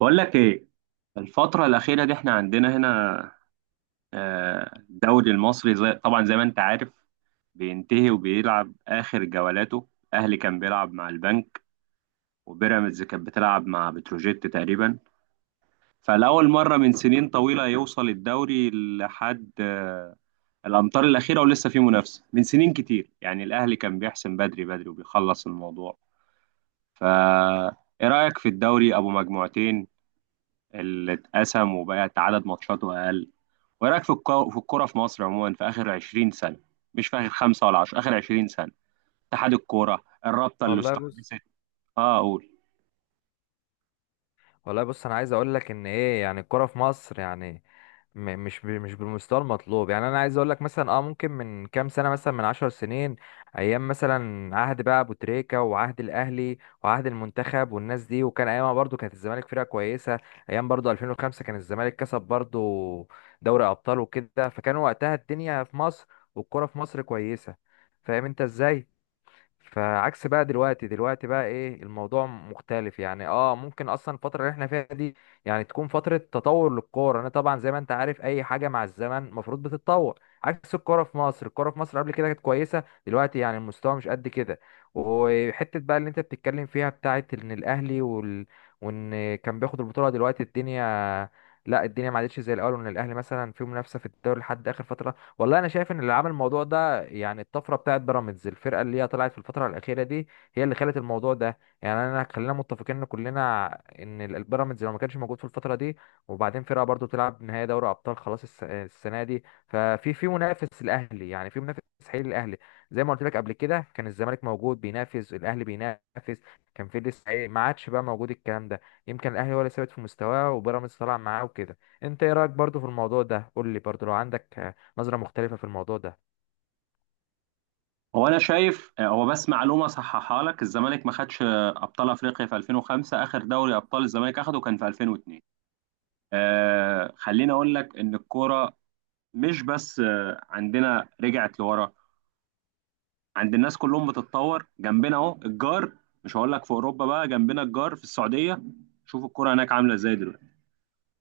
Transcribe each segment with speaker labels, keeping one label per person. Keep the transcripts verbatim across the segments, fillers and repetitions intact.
Speaker 1: بقول لك ايه؟ الفترة الأخيرة دي احنا عندنا هنا، آه، الدوري المصري زي طبعا زي ما انت عارف، بينتهي وبيلعب آخر جولاته. الأهلي كان بيلعب مع البنك، وبيراميدز كانت بتلعب مع بتروجيت تقريبا. فلأول مرة من سنين طويلة يوصل الدوري لحد آه، الأمتار الأخيرة ولسه في منافسة. من سنين كتير يعني الأهلي كان بيحسم بدري بدري وبيخلص الموضوع. فا إيه رأيك في الدوري أبو مجموعتين اللي اتقسم وبقت عدد ماتشاته أقل؟ وإيه رأيك في الكو- في الكورة في مصر عموما في آخر عشرين سنة؟ مش في آخر خمسة ولا عشرة، آخر عشرين سنة اتحاد الكورة الرابطة اللي
Speaker 2: والله
Speaker 1: استحدثت.
Speaker 2: بص
Speaker 1: اه أقول،
Speaker 2: والله بص انا عايز اقول لك ان ايه، يعني الكرة في مصر، يعني م- مش ب- مش بالمستوى المطلوب. يعني انا عايز اقول لك، مثلا اه ممكن من كام سنة، مثلا من عشر سنين، ايام مثلا عهد بقى ابو تريكة، وعهد الاهلي، وعهد المنتخب، والناس دي، وكان ايامها برضو كانت الزمالك فرقة كويسة. ايام برضو ألفين وخمسة كان الزمالك كسب برضو دوري ابطال وكده، فكان وقتها الدنيا في مصر والكرة في مصر كويسة. فاهم انت ازاي؟ فعكس بقى دلوقتي دلوقتي بقى ايه الموضوع مختلف. يعني اه ممكن اصلا الفتره اللي احنا فيها دي يعني تكون فتره تطور للكوره. انا طبعا زي ما انت عارف اي حاجه مع الزمن المفروض بتتطور، عكس الكوره في مصر. الكوره في مصر قبل كده كانت كويسه، دلوقتي يعني المستوى مش قد كده. وحته بقى اللي انت بتتكلم فيها بتاعت ان الاهلي وال... وان كان بياخد البطوله، دلوقتي الدنيا لا، الدنيا ما عادتش زي الاول، وان الاهلي مثلا فيه منافسه في الدوري لحد اخر فتره. والله انا شايف ان اللي عمل الموضوع ده بقى يعني الطفره بتاعت بيراميدز، الفرقه اللي هي طلعت في الفتره الاخيره دي هي اللي خلت الموضوع ده. يعني انا خلينا متفقين كلنا ان ال- البيراميدز لو ما كانش موجود في الفتره دي، وبعدين فرقه برضو تلعب نهائي دوري ابطال خلاص الس- السنه دي، ففي في منافس الاهلي، يعني في منافس حقيقي للاهلي. زي ما قلت لك قبل كده، كان الزمالك موجود بينافس الاهلي بينافس، كان في لسه إيه، ما عادش بقى موجود الكلام ده. يمكن الاهلي هو اللي ثابت في مستواه وبيراميدز طلع معاه وكده. انت ايه رايك برضو في الموضوع ده؟ قول لي برضو لو عندك، آه، نظرة مختلفة في الموضوع ده.
Speaker 1: هو أنا شايف آه، هو بس معلومة صححها لك، الزمالك ما خدش آه، أبطال أفريقيا في ألفين وخمسة، آخر دوري أبطال الزمالك أخده كان في ألفين واتنين. آه خليني أقول لك إن الكورة مش بس آه، عندنا رجعت لورا، عند الناس كلهم بتتطور جنبنا. اهو الجار، مش هقول لك في اوروبا، بقى جنبنا الجار في السعوديه، شوف الكرة هناك عامله ازاي دلوقتي.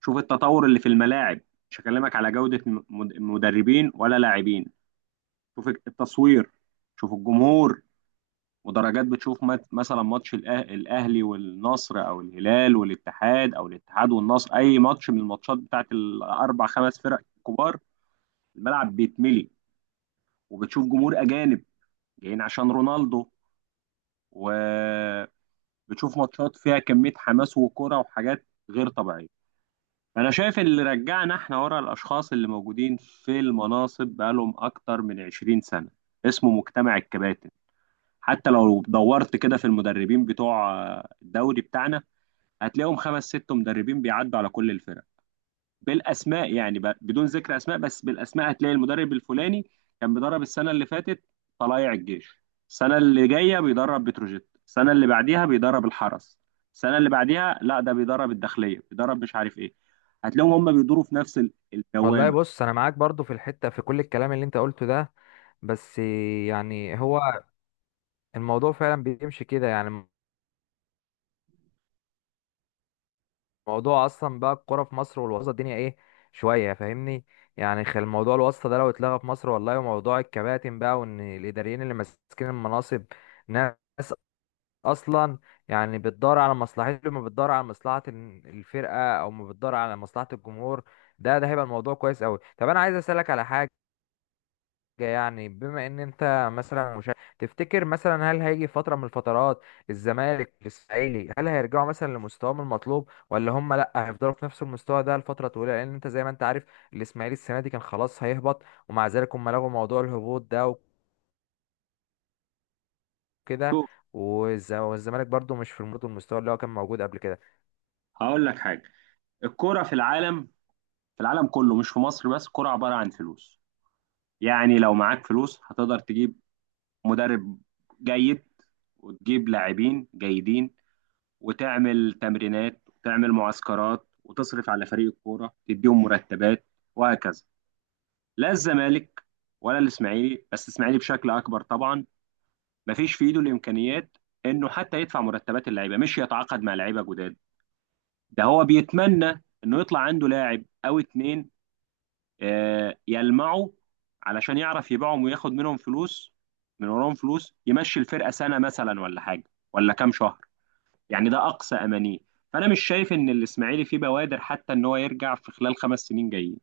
Speaker 1: شوف التطور اللي في الملاعب، مش هكلمك على جوده م- مد- مدربين ولا لاعبين. شوف التصوير، شوف الجمهور ودرجات، بتشوف مت- مثلا ماتش الأه- الاهلي والنصر او الهلال والاتحاد او الاتحاد والنصر، اي ماتش من الماتشات بتاعت الاربع خمس فرق الكبار، الملعب بيتملي وبتشوف جمهور اجانب جايين عشان رونالدو، و بتشوف ماتشات فيها كمية حماس وكرة وحاجات غير طبيعية. أنا شايف اللي رجعنا احنا ورا، الأشخاص اللي موجودين في المناصب بقالهم أكتر من عشرين سنة، اسمه مجتمع الكباتن. حتى لو دورت كده في المدربين بتوع آه، الدوري بتاعنا هتلاقيهم خمس ست مدربين بيعدوا على كل الفرق. بالاسماء يعني، ب- بدون ذكر اسماء، بس بالاسماء هتلاقي المدرب الفلاني كان بيدرب السنه اللي فاتت طلائع الجيش، السنه اللي جايه بيدرب بتروجيت، السنه اللي بعديها بيدرب الحرس، السنه اللي بعديها لا ده بيدرب الداخليه، بيدرب مش عارف ايه. هتلاقيهم هم بيدوروا في نفس ال-
Speaker 2: والله
Speaker 1: الدوامه.
Speaker 2: بص، انا معاك برضو في الحتة، في كل الكلام اللي انت قلته ده، بس يعني هو الموضوع فعلا بيمشي كده يعني. الموضوع اصلا بقى الكوره في مصر والوسط الدنيا ايه، شوية فاهمني؟ يعني خل موضوع الواسطة ده لو اتلغى في مصر والله، وموضوع الكباتن بقى، وان الاداريين اللي ماسكين المناصب ناس اصلا يعني بتدور على مصلحته، ما بتدور على مصلحة ال- الفرقة او ما بتدور على مصلحة الجمهور، ده ده هيبقى الموضوع كويس قوي. طب انا عايز اسالك على حاجة، يعني بما ان انت مثلا، مش تفتكر مثلا هل هيجي فتره من الفترات الزمالك الاسماعيلي هل هيرجعوا مثلا لمستواهم المطلوب، ولا هم لا هيفضلوا في نفس المستوى ده لفتره طويله؟ لان انت زي ما انت عارف الاسماعيلي السنه دي كان خلاص هيهبط، ومع ذلك هم لغوا موضوع الهبوط ده وكده.
Speaker 1: شوف،
Speaker 2: والز- والزمالك برضو مش في برضو المستوى اللي هو كان موجود قبل كده.
Speaker 1: هقول لك حاجه، الكوره في العالم، في العالم كله مش في مصر بس، الكوره عباره عن فلوس. يعني لو معاك فلوس هتقدر تجيب مدرب جيد، وتجيب لاعبين جيدين، وتعمل تمرينات، وتعمل معسكرات، وتصرف على فريق الكوره، تديهم مرتبات وهكذا. لا الزمالك ولا الاسماعيلي، بس الاسماعيلي بشكل اكبر طبعا، مفيش في ايده الامكانيات انه حتى يدفع مرتبات اللعيبه، مش يتعاقد مع لعيبه جداد. ده هو بيتمنى انه يطلع عنده لاعب او اتنين آه، يلمعوا علشان يعرف يبيعهم وياخد منهم فلوس، من وراهم فلوس يمشي الفرقه سنه مثلا ولا حاجه، ولا كام شهر، يعني ده اقصى امانيه. فانا مش شايف ان الاسماعيلي فيه بوادر حتى ان هو يرجع في خلال خمس سنين جايين،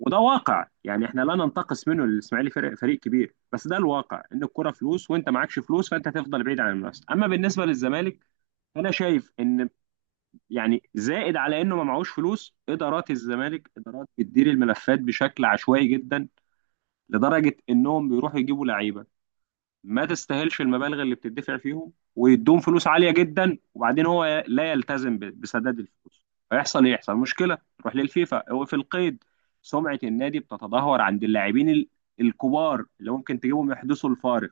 Speaker 1: وده واقع يعني. احنا لا ننتقص منه، الاسماعيلي فريق فريق كبير، بس ده الواقع، ان الكرة فلوس وانت معكش فلوس فانت هتفضل بعيد عن المنافسه. اما بالنسبه للزمالك، انا شايف ان، يعني، زائد على انه ما معهوش فلوس، ادارات الزمالك ادارات بتدير الملفات بشكل عشوائي جدا، لدرجه انهم بيروحوا يجيبوا لعيبه ما تستاهلش المبالغ اللي بتدفع فيهم، ويدوهم فلوس عالية جدا، وبعدين هو لا يلتزم ب- بسداد الفلوس. فيحصل ايه؟ يحصل مشكلة تروح للفيفا، هو في القيد، سمعة النادي بتتدهور عند اللاعبين ال- الكبار اللي ممكن تجيبهم يحدثوا الفارق.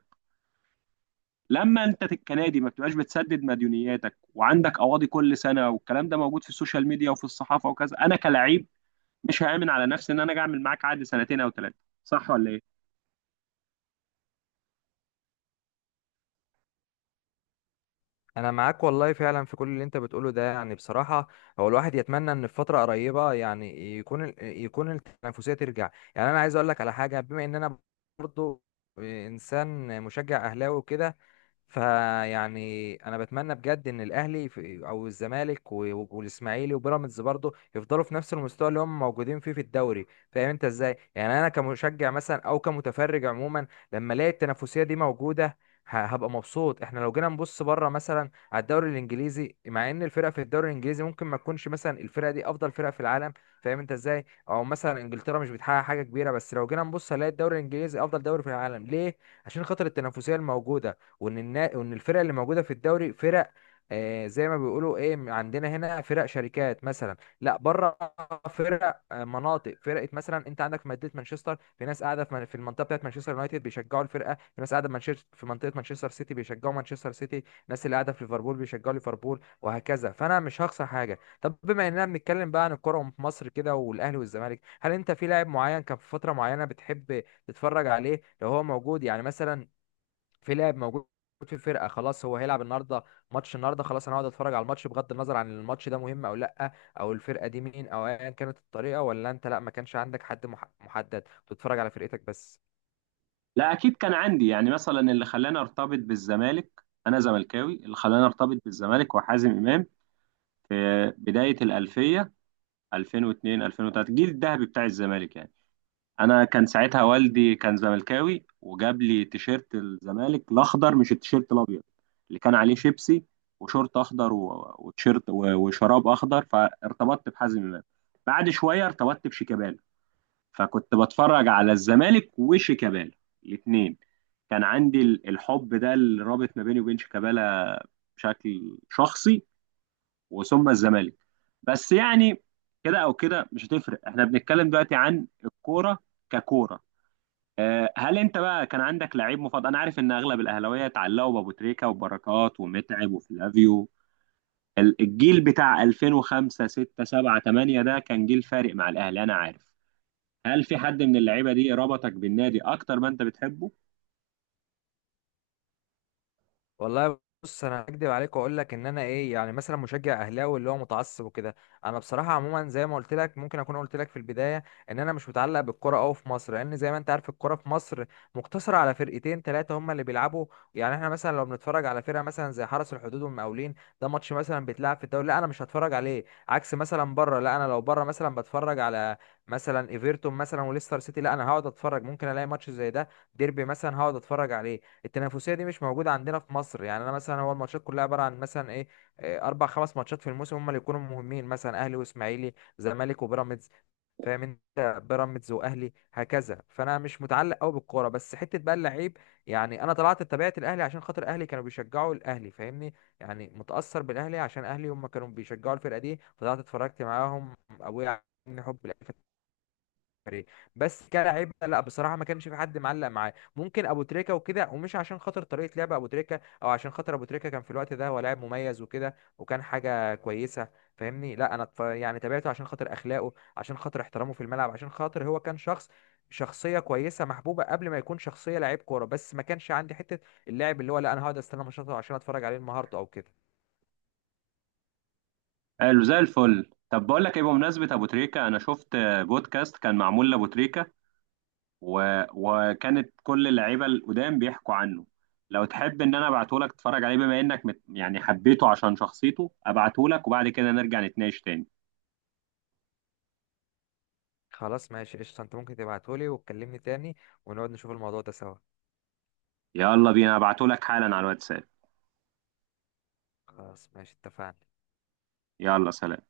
Speaker 1: لما انت ت- كنادي ما بتبقاش بتسدد مديونياتك، وعندك قواضي كل سنة، والكلام ده موجود في السوشيال ميديا وفي الصحافة وكذا، انا كلاعب مش هآمن على نفسي ان انا اجي اعمل معاك عقد سنتين او ثلاثة. صح ولا ايه؟
Speaker 2: انا معاك والله فعلا في كل اللي انت بتقوله ده، يعني بصراحه هو الواحد يتمنى ان في فتره قريبه يعني يكون ال- يكون التنافسيه ترجع. يعني انا عايز اقول لك على حاجه، بما ان انا برضو انسان مشجع اهلاوي وكده، فيعني انا بتمنى بجد ان الاهلي في- او الزمالك و- والاسماعيلي وبيراميدز برضه يفضلوا في نفس المستوى اللي هم موجودين فيه في الدوري. فاهم انت ازاي؟ يعني انا كمشجع مثلا او كمتفرج عموما، لما الاقي التنافسيه دي موجوده ه- هبقى مبسوط. احنا لو جينا نبص بره مثلا على الدوري الانجليزي، مع ان الفرق في الدوري الانجليزي ممكن ما تكونش مثلا الفرقه دي افضل فرقه في العالم، فاهم انت ازاي؟ او مثلا انجلترا مش بتحقق حاجه كبيره، بس لو جينا نبص هنلاقي الدوري الانجليزي افضل دوري في العالم. ليه؟ عشان خاطر التنافسيه الموجوده، وان النا... وان الفرق اللي موجوده في الدوري فرق، آه زي ما بيقولوا ايه، م- عندنا هنا فرق شركات مثلا، لا بره فرق، آه، مناطق. فرقه مثلا انت عندك في مدينه مانشستر في ناس قاعده في من- في المنطقه بتاعت مانشستر يونايتد بيشجعوا الفرقه، في ناس قاعده في مانشستر في منطقه مانشستر سيتي بيشجعوا مانشستر سيتي، ناس اللي قاعده في ليفربول بيشجعوا ليفربول، وهكذا. فانا مش هخسر حاجه. طب بما اننا بنتكلم بقى عن الكوره في مصر كده، والاهلي والزمالك، هل انت في لاعب معين كان في فتره معينه بتحب تتفرج عليه لو هو موجود؟ يعني مثلا في لاعب موجود في الفرقه، خلاص هو هيلعب النهارده ماتش النهارده، خلاص انا هقعد اتفرج على الماتش بغض النظر عن الماتش ده مهم او لا، او الفرقه دي مين، او ايا كانت الطريقه، ولا انت لا ما كانش عندك حد مح- محدد بتتفرج على فرقتك بس؟
Speaker 1: لا اكيد كان عندي، يعني مثلا اللي خلاني ارتبط بالزمالك، انا زملكاوي، اللي خلاني ارتبط بالزمالك وحازم امام في بدايه الالفيه، ألفين واتنين ألفين وثلاثة الجيل الذهبي بتاع الزمالك يعني. انا كان ساعتها والدي كان زملكاوي، وجاب لي تيشيرت الزمالك الاخضر مش التيشيرت الابيض اللي كان عليه شيبسي، وشورت اخضر و- وتيشيرت و- وشراب اخضر، فارتبطت بحازم امام. بعد شويه ارتبطت بشيكابالا، فكنت بتفرج على الزمالك وشيكابالا الاثنين. كان عندي ال- الحب ده اللي رابط ما بيني وبين شيكابالا بشكل شخصي، وثم الزمالك. بس يعني كده او كده مش هتفرق، احنا بنتكلم دلوقتي عن الكوره ككوره. آه، هل انت بقى كان عندك لعيب مفضل؟ انا عارف ان اغلب الاهلاويه اتعلقوا بابو تريكه وبركات ومتعب وفلافيو، ال- الجيل بتاع ألفين وخمسة ستة سبعة ثمانية ده كان جيل فارق مع الاهلي. انا عارف، هل في حد من اللعيبه دي ربطك بالنادي اكتر ما انت بتحبه؟
Speaker 2: والله بص، انا هكدب عليك واقول لك ان انا ايه يعني مثلا مشجع اهلاوي اللي هو متعصب وكده. انا بصراحه عموما زي ما قلت لك، ممكن اكون قلت لك في البدايه ان انا مش متعلق بالكره قوي في مصر، لان زي ما انت عارف الكره في مصر مقتصره على فرقتين ثلاثه هم اللي بيلعبوا. يعني احنا مثلا لو بنتفرج على فرقه مثلا زي حرس الحدود والمقاولين، ده ماتش مثلا بيتلعب في الدوري، لا انا مش هتفرج عليه. عكس مثلا بره، لا انا لو بره مثلا بتفرج على مثلا ايفرتون مثلا وليستر سيتي، لا انا هقعد اتفرج. ممكن الاقي ماتش زي ده، ديربي مثلا، هقعد اتفرج عليه. التنافسيه دي مش موجوده عندنا في مصر. يعني انا مثلا هو الماتشات كلها عباره عن مثلا ايه، آه، اربع خمس ماتشات في الموسم هم اللي يكونوا مهمين، مثلا اهلي واسماعيلي، زمالك وبيراميدز، فاهم انت؟ بيراميدز واهلي، هكذا. فانا مش متعلق قوي بالكوره. بس حته بقى اللعيب، يعني انا طلعت اتبعت الاهلي عشان خاطر اهلي كانوا بيشجعوا الاهلي، فاهمني؟ يعني متاثر بالاهلي عشان اهلي هم كانوا بيشجعوا الفرقه دي، فطلعت اتفرجت معاهم، ابويا، عن حب الاهلي فريق. بس كلاعب لا بصراحه ما كانش في حد معلق معاه، ممكن ابو تريكه وكده، ومش عشان خاطر طريقه لعب ابو تريكه، او عشان خاطر ابو تريكه كان في الوقت ده هو لاعب مميز وكده، وكان حاجه كويسه فاهمني؟ لا انا اتف- يعني تابعته عشان خاطر اخلاقه، عشان خاطر احترامه في الملعب، عشان خاطر هو كان شخص شخصيه كويسه محبوبه قبل ما يكون شخصيه لعيب كوره. بس ما كانش عندي حته اللاعب اللي هو لا انا هقعد استنى ماتشاته عشان اتفرج عليه النهارده او كده.
Speaker 1: قالوا زي الفل. طب بقول لك ايه، بمناسبه ابو تريكه انا شفت بودكاست كان معمول لابو تريكه، و... وكانت كل اللعيبه القدام بيحكوا عنه. لو تحب ان انا ابعته لك تتفرج عليه، بما انك مت... يعني حبيته عشان شخصيته، ابعته لك وبعد كده نرجع نتناقش تاني.
Speaker 2: خلاص ماشي قشطه، انت ممكن تبعتهولي وتكلمني تاني، ونقعد نشوف الموضوع ده سوا.
Speaker 1: يلا بينا، ابعته لك حالا على الواتساب.
Speaker 2: خلاص ماشي، اتفقنا.
Speaker 1: يلا سلام.